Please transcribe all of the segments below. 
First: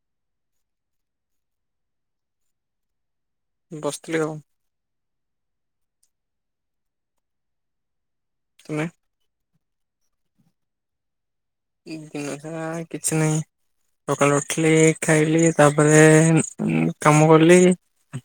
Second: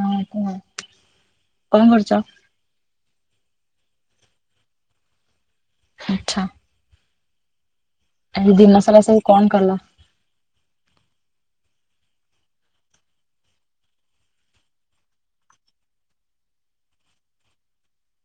ହଁ କଣ କରୁଚ? ବସିଥିଲି ଆଉ। ଆଚ୍ଛା। ଆଜି ଦିନ ତୁମେ? ସାରା ସବୁ କଣ କଲ? ଦିନସାରା କିଛି ନାହିଁ। ସକାଳୁ ଉଠିଲି ଖାଇଲି ତାପରେ କାମ କଲି।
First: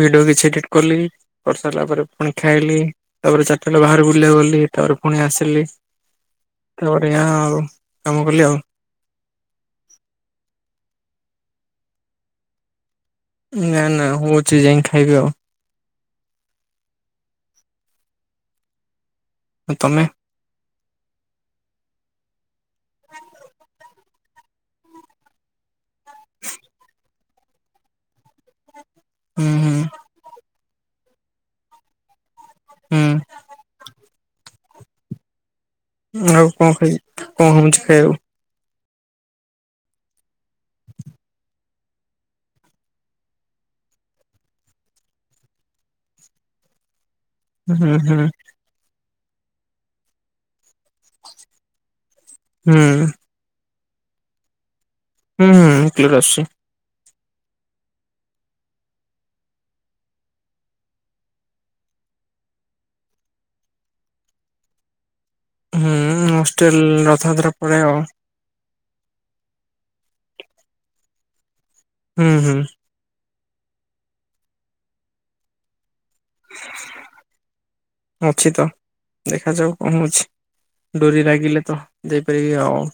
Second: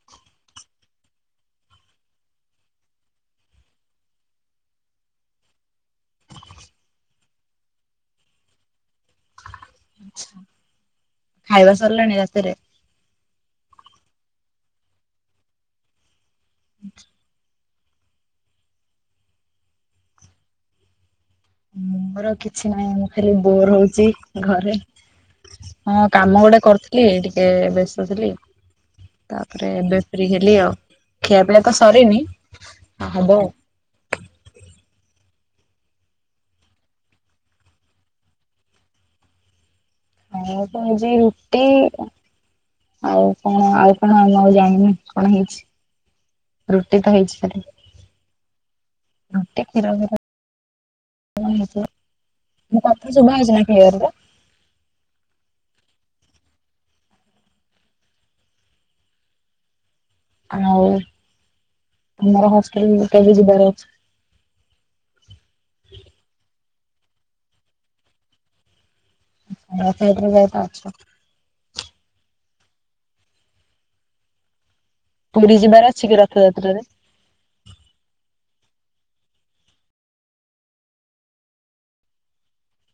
ଭିଡିଓ କିଛି ଏଡିଟ୍ କଲି। କରି ସାରିଲା ପରେ ପୁଣି ଖାଇଲି, ତାପରେ ଚାରିଟା ବାହାରେ ବୁଲିବାକୁ ଗଲି ତାପରେ ପୁଣି ଆସିଲି। ତାପରେ ଏହା ଆଉ କାମ କଲି ଆଉ। ଖାଇବା ସରିଲାଣି ରାତିରେ? ନା ନା ହୋଉଚି ଯାଇକି ଖାଇବି ଆଉ। ଆଚ୍ଛା। ତମେ? ମୋର କିଛି ନହିଁ ମୁଁ ଖାଲି ବୋର ହୋଉଚି ଘରେ। ହଁ କାମ ଗୋଟେ କରିଥିଲି ଟିକେ ବ୍ୟସ୍ତ ଥିଲି। ହୁଁ ତାପରେ ହୁଁ ଏବେ ଫ୍ରି ହେଲି ଆଉ ଖିଆ ପିଇଆ ତ ସରିନି ହୁଁ ହବ ଆଉ। ଆଉ କଣ ଖାଇ କଣ ହୋଉଚି ଖାଇବାକୁ? ଆଉ ତ ଜି ରୁଟି ଆଉ କଣ ଆଉ କଣ ଆ ମୁଁ ଆଉ ଜାଣିନି କଣ ହେଇଚି ରୁଟି ତ ହେଇଚି। ହୁଁ ହୁଁ। [unintelligible] କଣ ହେଇଥିବ ହୁଁ ମୋ କଥା ସୁବା ଯାଉଅଚି ନା କ୍ଲିୟର ରେ। ହୁଁ ହୁଁ କ୍ଲିୟର ଆଶୁଛି। ଆଉ ତମର ହଷ୍ଟେଲ କେବେ ଯିବାର ଅଛି? ହୁଁ ହଷ୍ଟେଲ ରଥାଯାତ୍ରା ପରେ ଆଉ। ରଥ ଯାତ୍ରା [unintelligible] ହୁଁ ହୁଁ। ପୁରୀ ଯିବାର ଅଛି କି ରଥଯାତ୍ରାରେ? ଅଛି ତ ଦେଖାଯାଉ କଣ ହୋଉଚି। ଡୋରି ଲାଗିଲେ ତ ଯାଇପାରିବି ଆଉ।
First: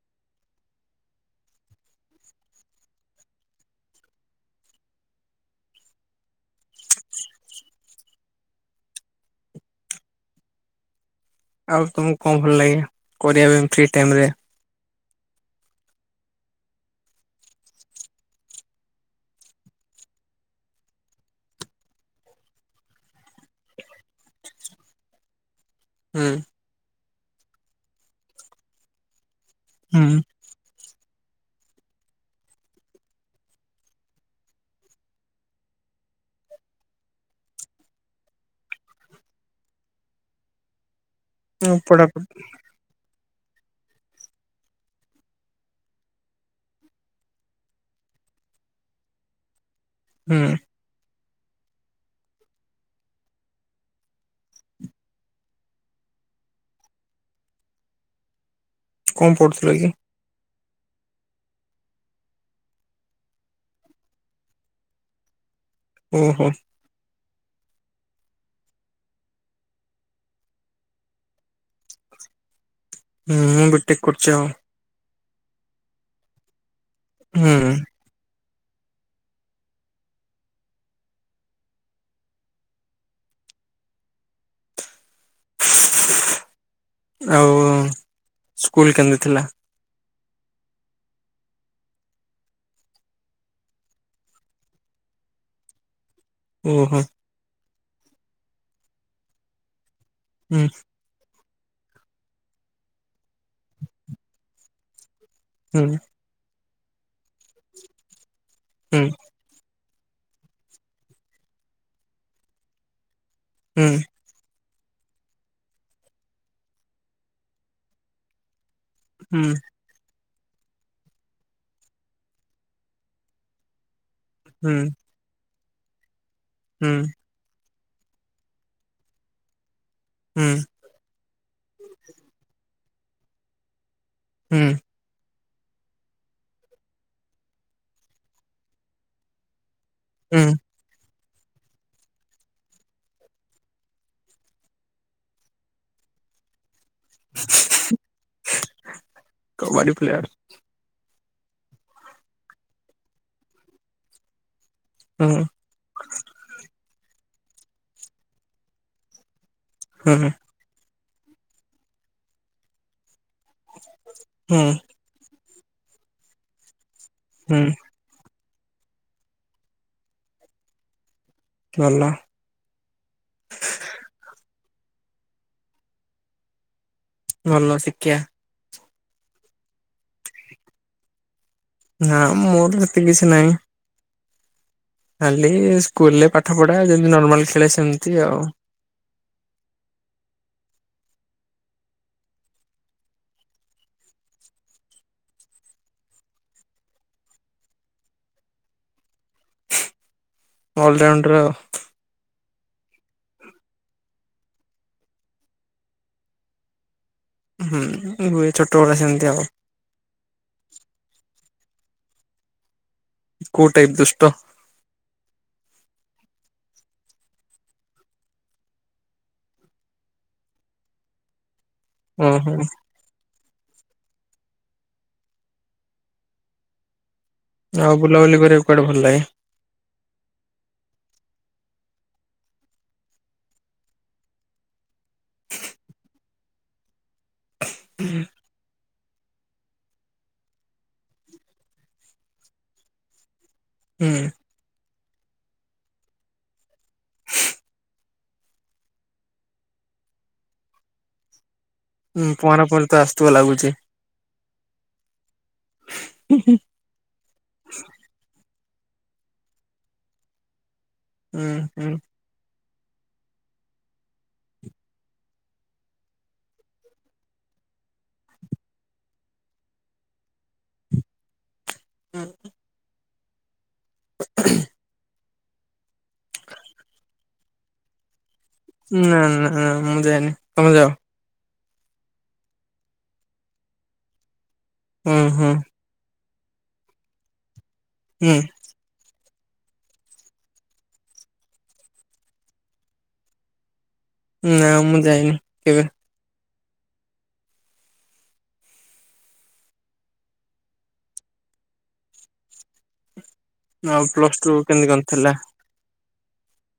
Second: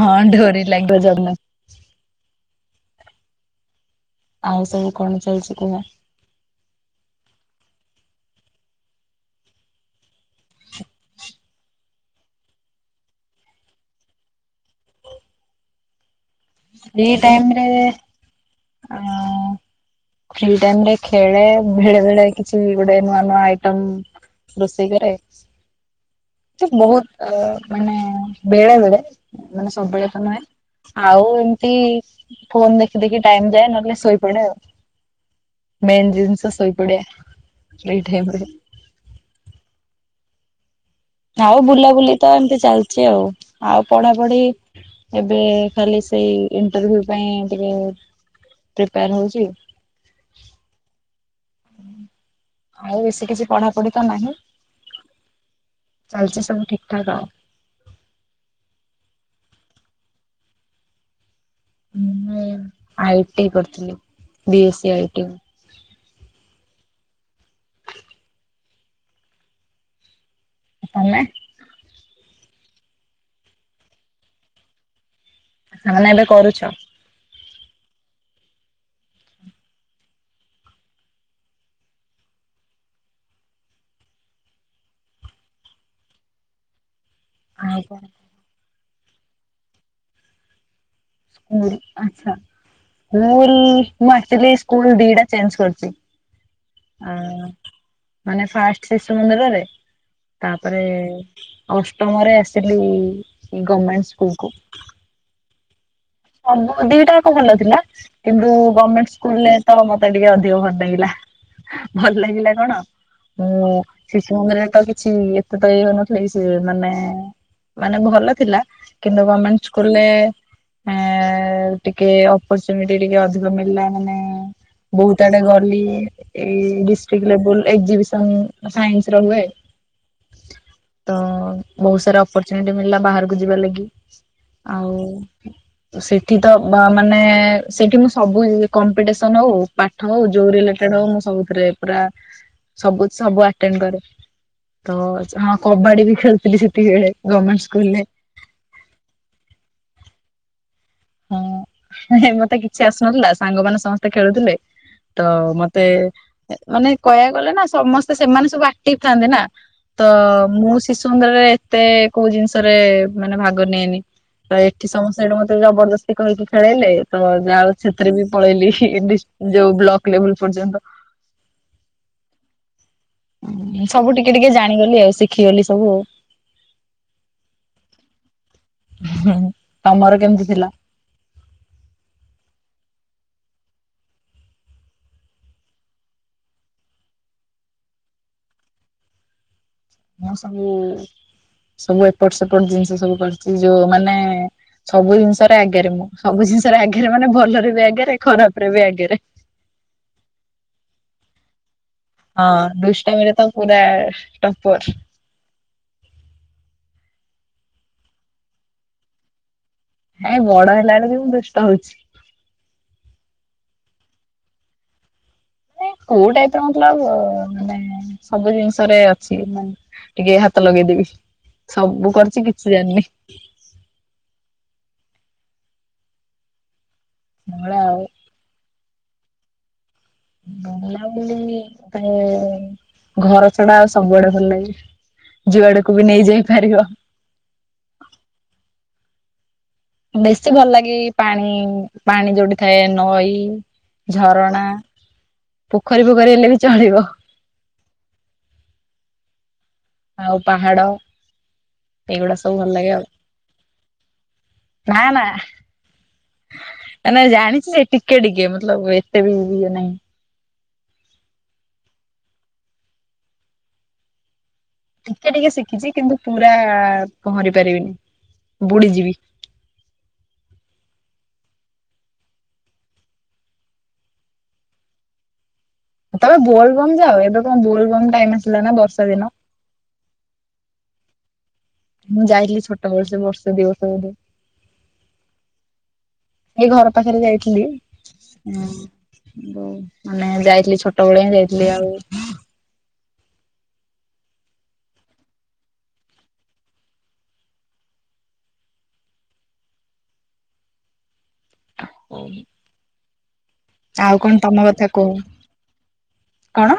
ହଁ ଢୋରି ଲାଗିବ [unintelligible] ଆଉ ସବୁ କଣ ଚାଲିଚି ଏଈନା। ଆଉ ତମକୁ କଣ ଭଲ ଲାଗେ କରିବା ପାଇଁ ଫ୍ରି ଟାଇମ ରେ? ଫ୍ରି ଟାଇମିରେ ଆ ଫ୍ରି ଟାଇମରେ ଖେଳେ, ବେଳେବେଳେ କିଛି ଗୋଟେ ନୂଆ ନୂଆ ଆଇଟମ୍ ରୋଷେଇ କରେ ଆଉ। ହୁଁ। ଏମତି ବହୁତ ଅ ମାନେ ବେଳେବେଳେ ମାନେ ସବୁବେଳେ ତ ନୁହେଁ। ଆଉ ଏମତି ଫୋନ ଦେଖି ଦେଖି ଟାଇମ ଯାଏ, ନହେଲେ ଶୋଇପଡେ ଆଉ। ମେନ୍ ଜିନିଷ ଶୋଇପଡ଼ିଆ ଫ୍ରି ଟାଇମରେ। ଆଉ ହୁଁ ବୁଲାବୁଲି ପଢାପଢି ତ ଏମତି ଚାଲିଛି ଆଉ। ଆଉ ପଢାପଢି, ଏବେ ଖାଲି ସେଇ ଇଣ୍ଟରଭି୍ୟୁ ପାଇଁ ଟିକେ ପ୍ରିପେୟାର ହଉଛି ହୁଁ। ଆଉ ବେଶୀ କିଛି ପଢାପଢି ତ ନାହିଁ ଚାଲଛି ସବୁ ଠିକ ଠାକ ଆଉ। କଣ ପଢ଼ୁଥିଲ କି? ମୁଁ ଆଇ ଟି କରିଥିଲି, ବି ଏସି ଆଇ ଟି। ଓ ହ। ତମେ? ମୁଁ ବି ଟେକ୍ କରୁଛି ଆଉ। ତାମାନେ ଏବେ କରୁଛ? ହୁଁ। ଆଉ ସ୍କୁଲ କେନ୍ତି ଥିଲା? ଓ ଆଚ୍ଛା। ସ୍କୁଲ, ମୁଁ ଆକ୍ଚୁଆଲି ସ୍କୁଲ ଦିଟା ଚେଞ୍ଜ କରିଛି। ଓହୋ। ହଁ। ମାନେ ଫାଷ୍ଟ ଶିଶୁ ମନ୍ଦିରରେ, ହୁଁ ତାପରେ ଅଷ୍ଟମରେ ଆସିଲି ଗମେଣ୍ଟ ସ୍କୁଲକୁ। ହୁଁ। ସବୁ ଦିଟା ଯାକ ଭଲ ଥିଲା କିନ୍ତୁ ହୁଁ ଗମେଣ୍ଟ ସ୍କୁଲରେ ତ ମତେ ଟିକେ ଅଧିକ ଭଲ ଲାଗିଲା। ଭଲ ଲାଗିଲା କଣ, ମୁଁ ହୁଁ ହୁଁ ଯୋଉମାନେ ତ କିଛି ଏତେ ତ ଏଇ ହଉନଥିଲା ସିଏ ମାନେ ମାନେ ଭଲ ଥିଲା କିନ୍ତୁ ହୁଁ ଗମେଣ୍ଟ ସ୍କୁଲରେ ମାନେ ଟିକେ ଅପର୍ଚୁନିଟି ଟିକେ ଅଧିକ ମିଳିଲା ମାନେ ହୁଁ। ବହୁତ ଆଡେ ଗଲି, ଏଇ ହୁଁ ଡିଷ୍ଟ୍ରିକ ଲେବୁଲ ଏକ୍ଜିବିସନ ସାଇନ୍ସର ହୁଏ ହୁଁ। ତ ବହୁତ ସାରା ଅପରଚୁନିଟି ମିଳିଲା ବାହାରକୁ ଯିବାର ଲାଗି। ହୁଁ ଆଉ ସେଠି ତ ବା ମାନେ ସେଠି ମୁଁ ସବୁ ଜିନି କମ୍ପିଟିସନ ହଉ, ପାଠ ହଉ, ଯୋଉ ରିଲେଟେ ଟେଡ୍ ହଉ, ମୁଁ ସବୁଥିରେ ପୁରା ସବୁ ସବୁ ଆଟେଣ୍ଡ କରେ। ତ ହଁ କବାଡି ବି ଖେଳୁଥିଲି ସେତିକିବେଳେ ଗମେଣ୍ଟ ସ୍କୁଲରେ। କବାଡ଼ି ପ୍ଲେୟର। ହଁ ନାଇଁ ମତେ କିଛି ଆସୁନଥିଲା, ସାଙ୍ଗମାନେ ସମସ୍ତେ ଖେଳୁଥିଲେ, ତ ହୁଁ ମତ ତେ ମାନେ କହିଆକୁ ଗଲେ ନା ସମସ୍ତେ ସେମାନେ ସବୁ ଆକ୍ଟିଭ ଥାଆନ୍ତି ନା ତ ହୁଁ ମୁଁ ଶିଶୁ ମନ୍ଦିରରେ ଏତେ କୋଉ ଜିନିଷରେ ମାନେ ଭାଗ ନିଏନି। ତ ହୁଁ ଏଠି ସମସ୍ତେ ଏଇଠୁ ମତେ ଜବରଦସ୍ତି କହିକି ଖେଳେଇଲେ, ତ ହୁଁ ଯାହାହଉ ସେଥିରେ ବି ପଳେଇଲି, ଯୋଉ ବ୍ଲକ ଲେବଲ ପର୍ଯ୍ୟନ୍ତ। ଭଲ। ହଁ, ସବୁ ଟିକେ ଟିକେ ଜାଣିଗଲି ଆଉ ଶିଖିଗଲି ସବୁ ଆଉ। ଭଲ ଶିଖିଆ। ହୁଁ, ତମର କେମିତି ଥିଲା? ନାଁ ମୋର ହେତେ କିଛି ନାହିଁ। ଖାଲି ସ୍କୁଲରେ ପାଠ ପଢ଼ା, ଯେମତି ନର୍ମାଲ ଖେଳିଆ ସେମତି ଆଉ। ମୁଁ ସବୁ ସବୁ ଏପଟ ସେପଟ ଜିନିଷ ସବୁ କରିଛି ଯୋଉମାନେ ସବୁ ଜିନିଷରେ ଆଗରେ ମୁଁ ସବୁ ଜିନିଷରେ ଆଗରେ ମାନେ ଭଲରେ ବି ଆଗରେ ଖରାପ ରେ ବି ଆଗରେ। ଅଲରାଉଣ୍ଡର ଆଉ। ହଁ ଦୁଷ୍ଟାମି ରେ ତ ପୁରା ଟପର। ହୁଁ ହୁଏ ଛୋଟବେଳେ ସେମତି ଆଉ। ହେଁ ବଡ ହେଲା ବେଳେ ବି ମୁଁ ଦୁଷ୍ଟ ହଉଛି। କୋଉ ଟାଇପ୍ ଦୁଷ୍ଟ? ମାନେ କୋଉ ଟାଇପ ର ମତଲବ ଅ ମାନେ ସବୁ ଜିନିଷରେ ଅଛି ମାନେ ଟିକେ ହାତ ଲଗେଇଦେବି ସବୁ କରିଛି ଓହୋ କିଛି ଜାଣିନି। ଆଉ ବୁଲାବୁଲି କରିବାକୁ କୁଆଡେ ଭଲ ଲାଗେ? ବୁଲାବୁଲି ପାଇଁ ଘର ଛଡା ଆଉ ସବୁଆଡେ ଭଲ ଲାଗେ। ଯୁଆଡକୁ ବି ନେଇ ଯାଇ ପାରିବ। ବେଶୀ ଭଲ ଲାଗେ ପାଣି, ପାଣି ଯୋଉଠି ଥାଏ, ନଈ, ଝରଣା। ପୋଖରୀ ପୋଖରୀ ହେଲେ ବି ଚଳିବ। ଆଉ ପାହାଡ। ହୁଁ ଏଇଗୁଡା ସବୁ ପହଁରା ଭଲ ପହଁରି ଲାଗେ ତ ଆଉ। ଆସୁଥିବ ଲାଗୁଛି। ନା ନା। ନା ଜାଣିଛି ଯେ ଟିକେ ଟିକେ ମତଲବ ଏତେ ବି ଇଏ ନାଇଁ। ଉମ ଉମ। ଟିକେ ଟିକେ ଶିଖିଛି କିନ୍ତୁ ପୁରା ପହଁରି ପାରିବିନି, ବୁଡିଯିବି। ହୁଁ। ତମେ ବୋଲବମ ଯାଅ। ଏବେ କଣ ବୋଲବମ ଟାଇମ ଆ ନା ନା ନା ମୁଁ ଯାଏନି। ତମେ ଯାଅ। ମୁଁ ଯାଇଥିଲି ଛୋଟ ବେଳେ ସେ ବର୍ଷେ ଦି ବର୍ଷ ବୋଧେ। ହୁମ ହୁମ। ଏଇ ଘର ପାଖରେ ଯାଇଥିଲି ହୁଁ ଉମ ମାନେ ଯାଇଥିଲି ଛୋଟ ବେଳେ ହିଁ ଯାଇଥିଲି ଆଉ ନା ମୁଁ ଯାଇନି କେବେ। ହ ଆଉ ପ୍ଲସ କଣ ଟୁ ତମ କେମିତି କଥା କଣ କୁହ? ଥିଲା? କଣ?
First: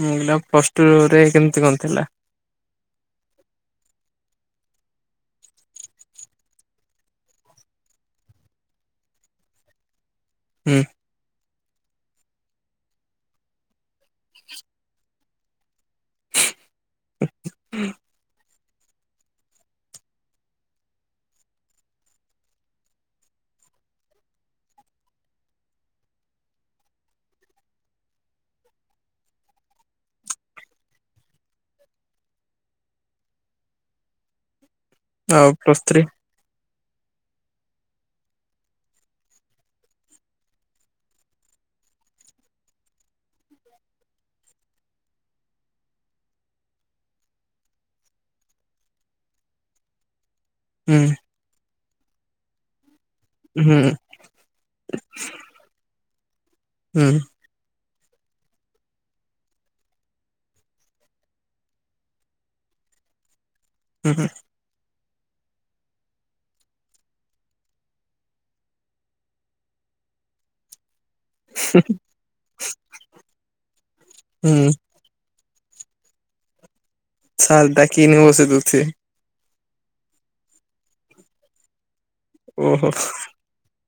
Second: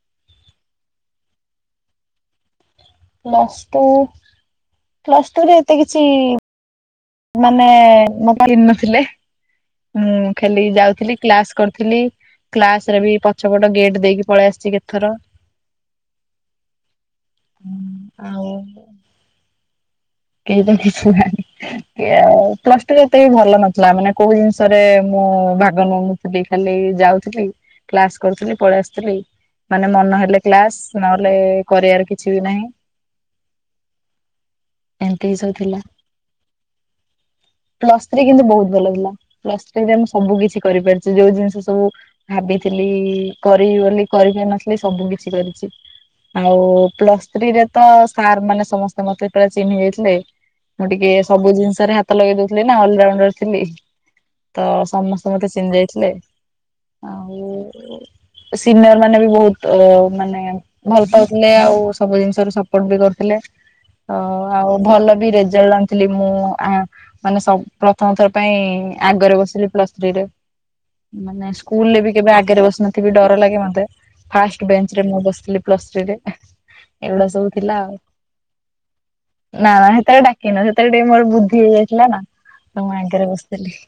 ମୁଁ କହିଲି ଆଉ ପ୍ଲସ ଟୁ ର ରେ କେମିତି କଣ ଥିଲା? ପ୍ଲସ୍ ଟୁ ପ୍ଲସ୍ ଟୁ ରେ ଏତେ କିଛି ମାନେ ମୋବାଇଲ ନଥିଲେ। ମୁଁ ଖାଲି ହୁଁ ଯାଉଥିଲି। କ୍ଲାସ କରିଥିଲି। କ୍ଲାସ ରେ ବି ପଛପଟ ଗେଟ୍ ଦେଇକି ପଳେଇ ଆସିଛି କେତଥର। ହୁମ ଆଉ କେହି ତ କିଛୁ ହେଇନି। ହେନ୍ତି ଆଉ। ପ୍ଲସ ଟୁ ଏତେ ବି ଭଲ ନଥିଲା ମାନେ କୋଉ ଜିନିଷରେ ମୁଁ ଭାଗ ନଉନ ଖାଲି ଖାଲି ଯାଉଥିଲି। କ୍ଲାସ କରୁଥିଲି ପଳେଇ ଆସୁଥିଲି। ମାନେ ମନ ହେଲେ କ୍ଲାସ ନହେଲେ କରିବାର କିଛି ବି ନାହିଁ। ଏମିତି ଆଉ ସବୁ ପ୍ଲସ ଥିଲା। ଥ୍ରୀ ପ୍ଲସ୍ ଥ୍ରୀ କିନ୍ତୁ ବହୁତ ଭଲ ଥିଲା। ପ୍ଲସ ଥ୍ରୀ ରେ ମୁଁ ସବୁ କିଛି କରିପାରିଛି ଯୋଉ ଜିନିଷ ସବୁ ଭାବିଥିଲି କରିିବି ବୋଲି କରିପାରିନଥିଲି ସବୁ କିଛି କରିଛି। ଆଉ ପ୍ଲସ୍ ଥ୍ରୀ ରେ ତ ସାର୍ ମାନେ ସମସ୍ତେ ମତେ ପୁରା ଚିହ୍ନି ଯାଇଥିଲେ। ମୁଁ ହୁଁ ଟିକେ ସବୁ ଜିନିଷରେ ହାତ ଲଗେଇ ଦଉଥିଲି ନା ଅଲରା ଉଣ୍ଡର ଥିଲି ହୁଁ ତ ସମସ୍ତେ ମତେ ଚିହ୍ନି ଯାଇଥିଲେ। ହୁଁ ଆଉ ସିନିୟର ମାନେ ବି ବହୁତ ଅ ମାନେ ଭଲ ପାଉଥିଲେ ଆଉ ସବୁ ଜିନିଷ ରୁ ସପୋର୍ଟ ବି କରୁଥିଲେ। ହୁଁ ଅ ହୁଁ। ଆଉ ଭଲ ବି ରେଜଲ୍ଟ ଆଣିଥିଲି ମୁଁ ଆଁ ମାନେ ସ ପ୍ରଥମ ଥର ପାଇଁ ଆଗରେ ବସିଲି ପ୍ଲସ ଥ୍ରୀରେ। ମାନେ ସ୍କୁଲ ରେ ବି କେବେ ଆଗରେ ବସିନଥିବି ଡର ଲାଗେ ମତେ ଫାଷ୍ଟ ହୁଁ ବେଞ୍ଚ ଥିରେ ମୁଁ ବସିଥିଲି ପ୍ଲସ୍ ଥ୍ରୀରେ। ଏଗୁଡା ସବୁ ଥିଲା ଆଉ। [unintelligible] ନା ନା ହେତେବେଳେ ଡାକିନ ସେତେବେଳେ ଟିକେ ମୋର ବୁଦ୍ଧି ହେଇଯାଇଥିଲା ନା ତ ଓହୋ ମୁଁ ଆଗରେ ବସିଥିଲି।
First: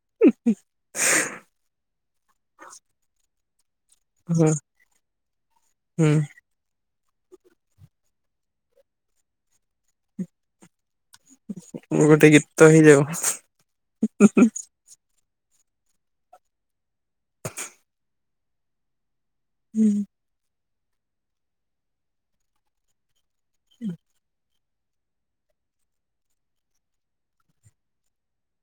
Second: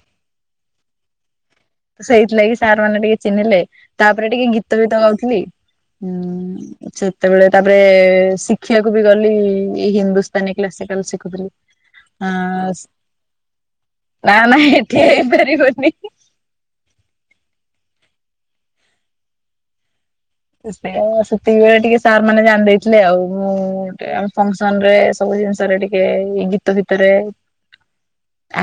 ସେଇଥିଲାଗି ସାର୍ ମାନେ ଟିକେ ଚିହ୍ନିଲେ। ତାପରେ ଟିକେ ହୁଁ ଗୀତ ଗୀତ ଗାଉଥିଲିଁ। ହୁଁ ଛ ସେତେବେଳେ ତାପରେ ଶିଖିବାକୁ ବି ଗଲି ହିନ୍ଦୁସ୍ତାନୀ କ୍ଲାସିକାଲ ସିଖ୍ ଗୋଟେ ଗୀତ ହେଇଯାଉ ନା ନା ହେଠୀ ହେଇପାରିବନି। ହ ହୁଁ। ସେଉ ସେତିକିିବେଳେ ଟିକେ ସାର୍ ମାନେ ଜାଣି ଦେଇଥିଲେ ଆଉ। ମୁଁ ଗୋଟେ ଆମେ ଫଂକ୍ ରେ ସବୁ ଜିନିଷରେ ଟିକେ ଗୀତ ଫିତରେ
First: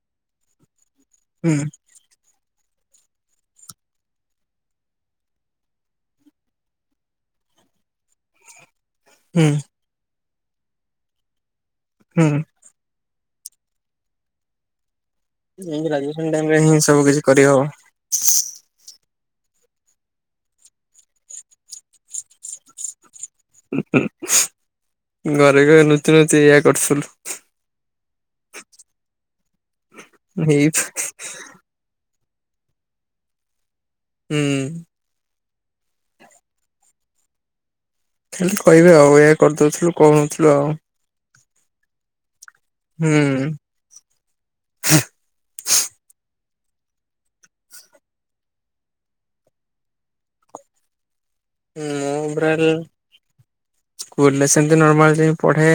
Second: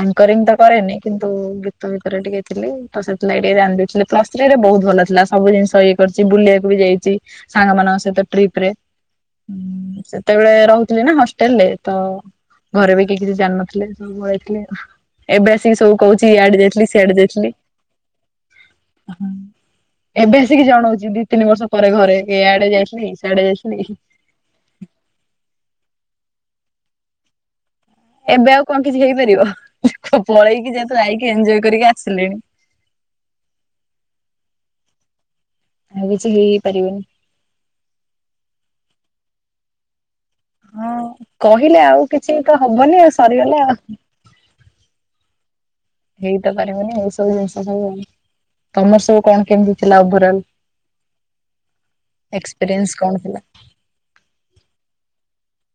ଆଙ୍କରିଂ ତ କରେନି କିନ୍ତୁ ହୁଁ ଗୀତ ଭିତରେ ଟିକେ ଥିଲି ସେଥିଲାଗି ଟିକେ ରାନ୍ଧୁଥିଲି ପ୍ଲ ସ ଥ୍ରୀ ରେ ବହୁତ ଭଲ ସବୁ ଜିନିଷ ଇଏ କରିଛି ବୁଲିବାକୁ ମୁଁ ଯାଇଛି ସାଙ୍ଗ ମାନଙ୍କ ସହିତ ଟ୍ରିପ ରେ। ହୁଁ ସେତେବେଳେ ରହୁଥିଲି ନା ହଷ୍ଟେଲ ରେ ତ ହୁଁ। ଘରେ ବି କେହି କିଛି ଜାଣିନଥିଲେ ସବୁ ଘରେ ଥିଲେ। ଏବେ ଆସିକି ଏଇ ସବୁ କହୁଛି ଗ୍ରାଜୁଏସନ ଟାଇମ ରେ ଇଆଡେ ହିଁ ଯାଇଥିଲି ସବୁ ସିଆଡେ କିଛି ଯାଇଥିଲି। କରିହବ ହଁ ଏବେ ଆସିକି ଜଣଉଛି ଦି ତିନି ବର୍ଷ ପରେ ଘରେ ଇଆଡେ ଯାଇଥିଲି। ସିଆଡେ ଯାଇଥିଲି ଘରେ କହିବେ ନୁଚି ନୁଚି ଏଇୟା କରୁଥିଲୁ। ଏବେ ଆଉ କଣ କିଛି ହେଇପାରିବ ହେଇ ପଳେଇକି ଯେତୁ ଆଇକି ଏଞଜୟ କରିକି ଆସିଲିଣି। ହୁଁ। ଆଉ କିଛି ହେଇ ହେଇପାରିବନି। ଖାଲି କହିବେ ଆଉ ଏଇଆ କରିଦୋଉଥିଲୁ କହୁନଥିଲୁ ଆଉ। ହଁ କହିଲେ ଆଉ କିଛି ତ ହବନି ଆଉ ହୁଁ। ସରିଗଲା ଆଉ। [inaudible] ହେଇତ ପାରିବନି ଏଇସବୁ ଜିନିଷ ସବୁ ଆଉ। ତମର ସବୁ କଣ କେମିତି ଥିଲା ଓଭରଲ୍? ମୁଁ ପୁରା ଏକ୍ସପିରିଏନ୍ସ କଣ ଥିଲା? ସ୍କୁଲରେ ସେମିତି ନର୍ମାଲ ଯାଇକି ପଢେ।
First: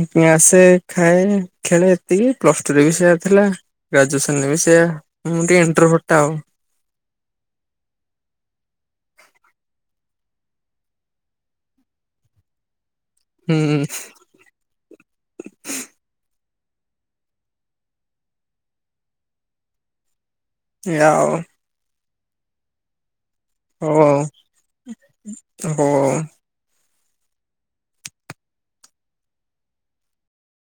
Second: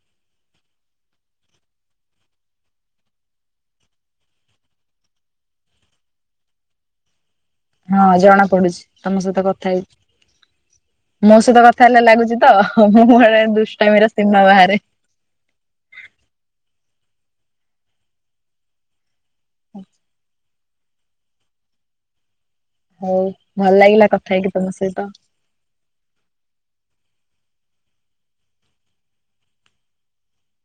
ଫୁଣି ଆସେ ଖାଏ ଖେଳେ ଏତିକି ପ୍ଲସ ଟୁ ରେ ବି ସେଇଆ ଥିଲା। ଗ୍ରାଜୁଏସନ ରେ ବି ସେୟା ମୁଁ ଟିକେ ଇଣ୍ଟେର୍ଭଟ ଆଉ। ହଁ ଜଣା ପଡୁଛି ତମ ସହିତ କଥା ହେଇକି। ମୋ ସହିତ କଥା ହେଲେ ଲାଗୁଛି ତ ମୁଁ ଗୋଟେ ହୁଁ ଦୁଷ୍ଟାମିର ସିମା ବାହାରେ। ଆଚ୍ଛା। ଏଇଆ ଆଉ। ହଉ ଭଲ ଲାଗିଲା କଥା ହେଇକି ତମ ସହିତ। ଓହଃ।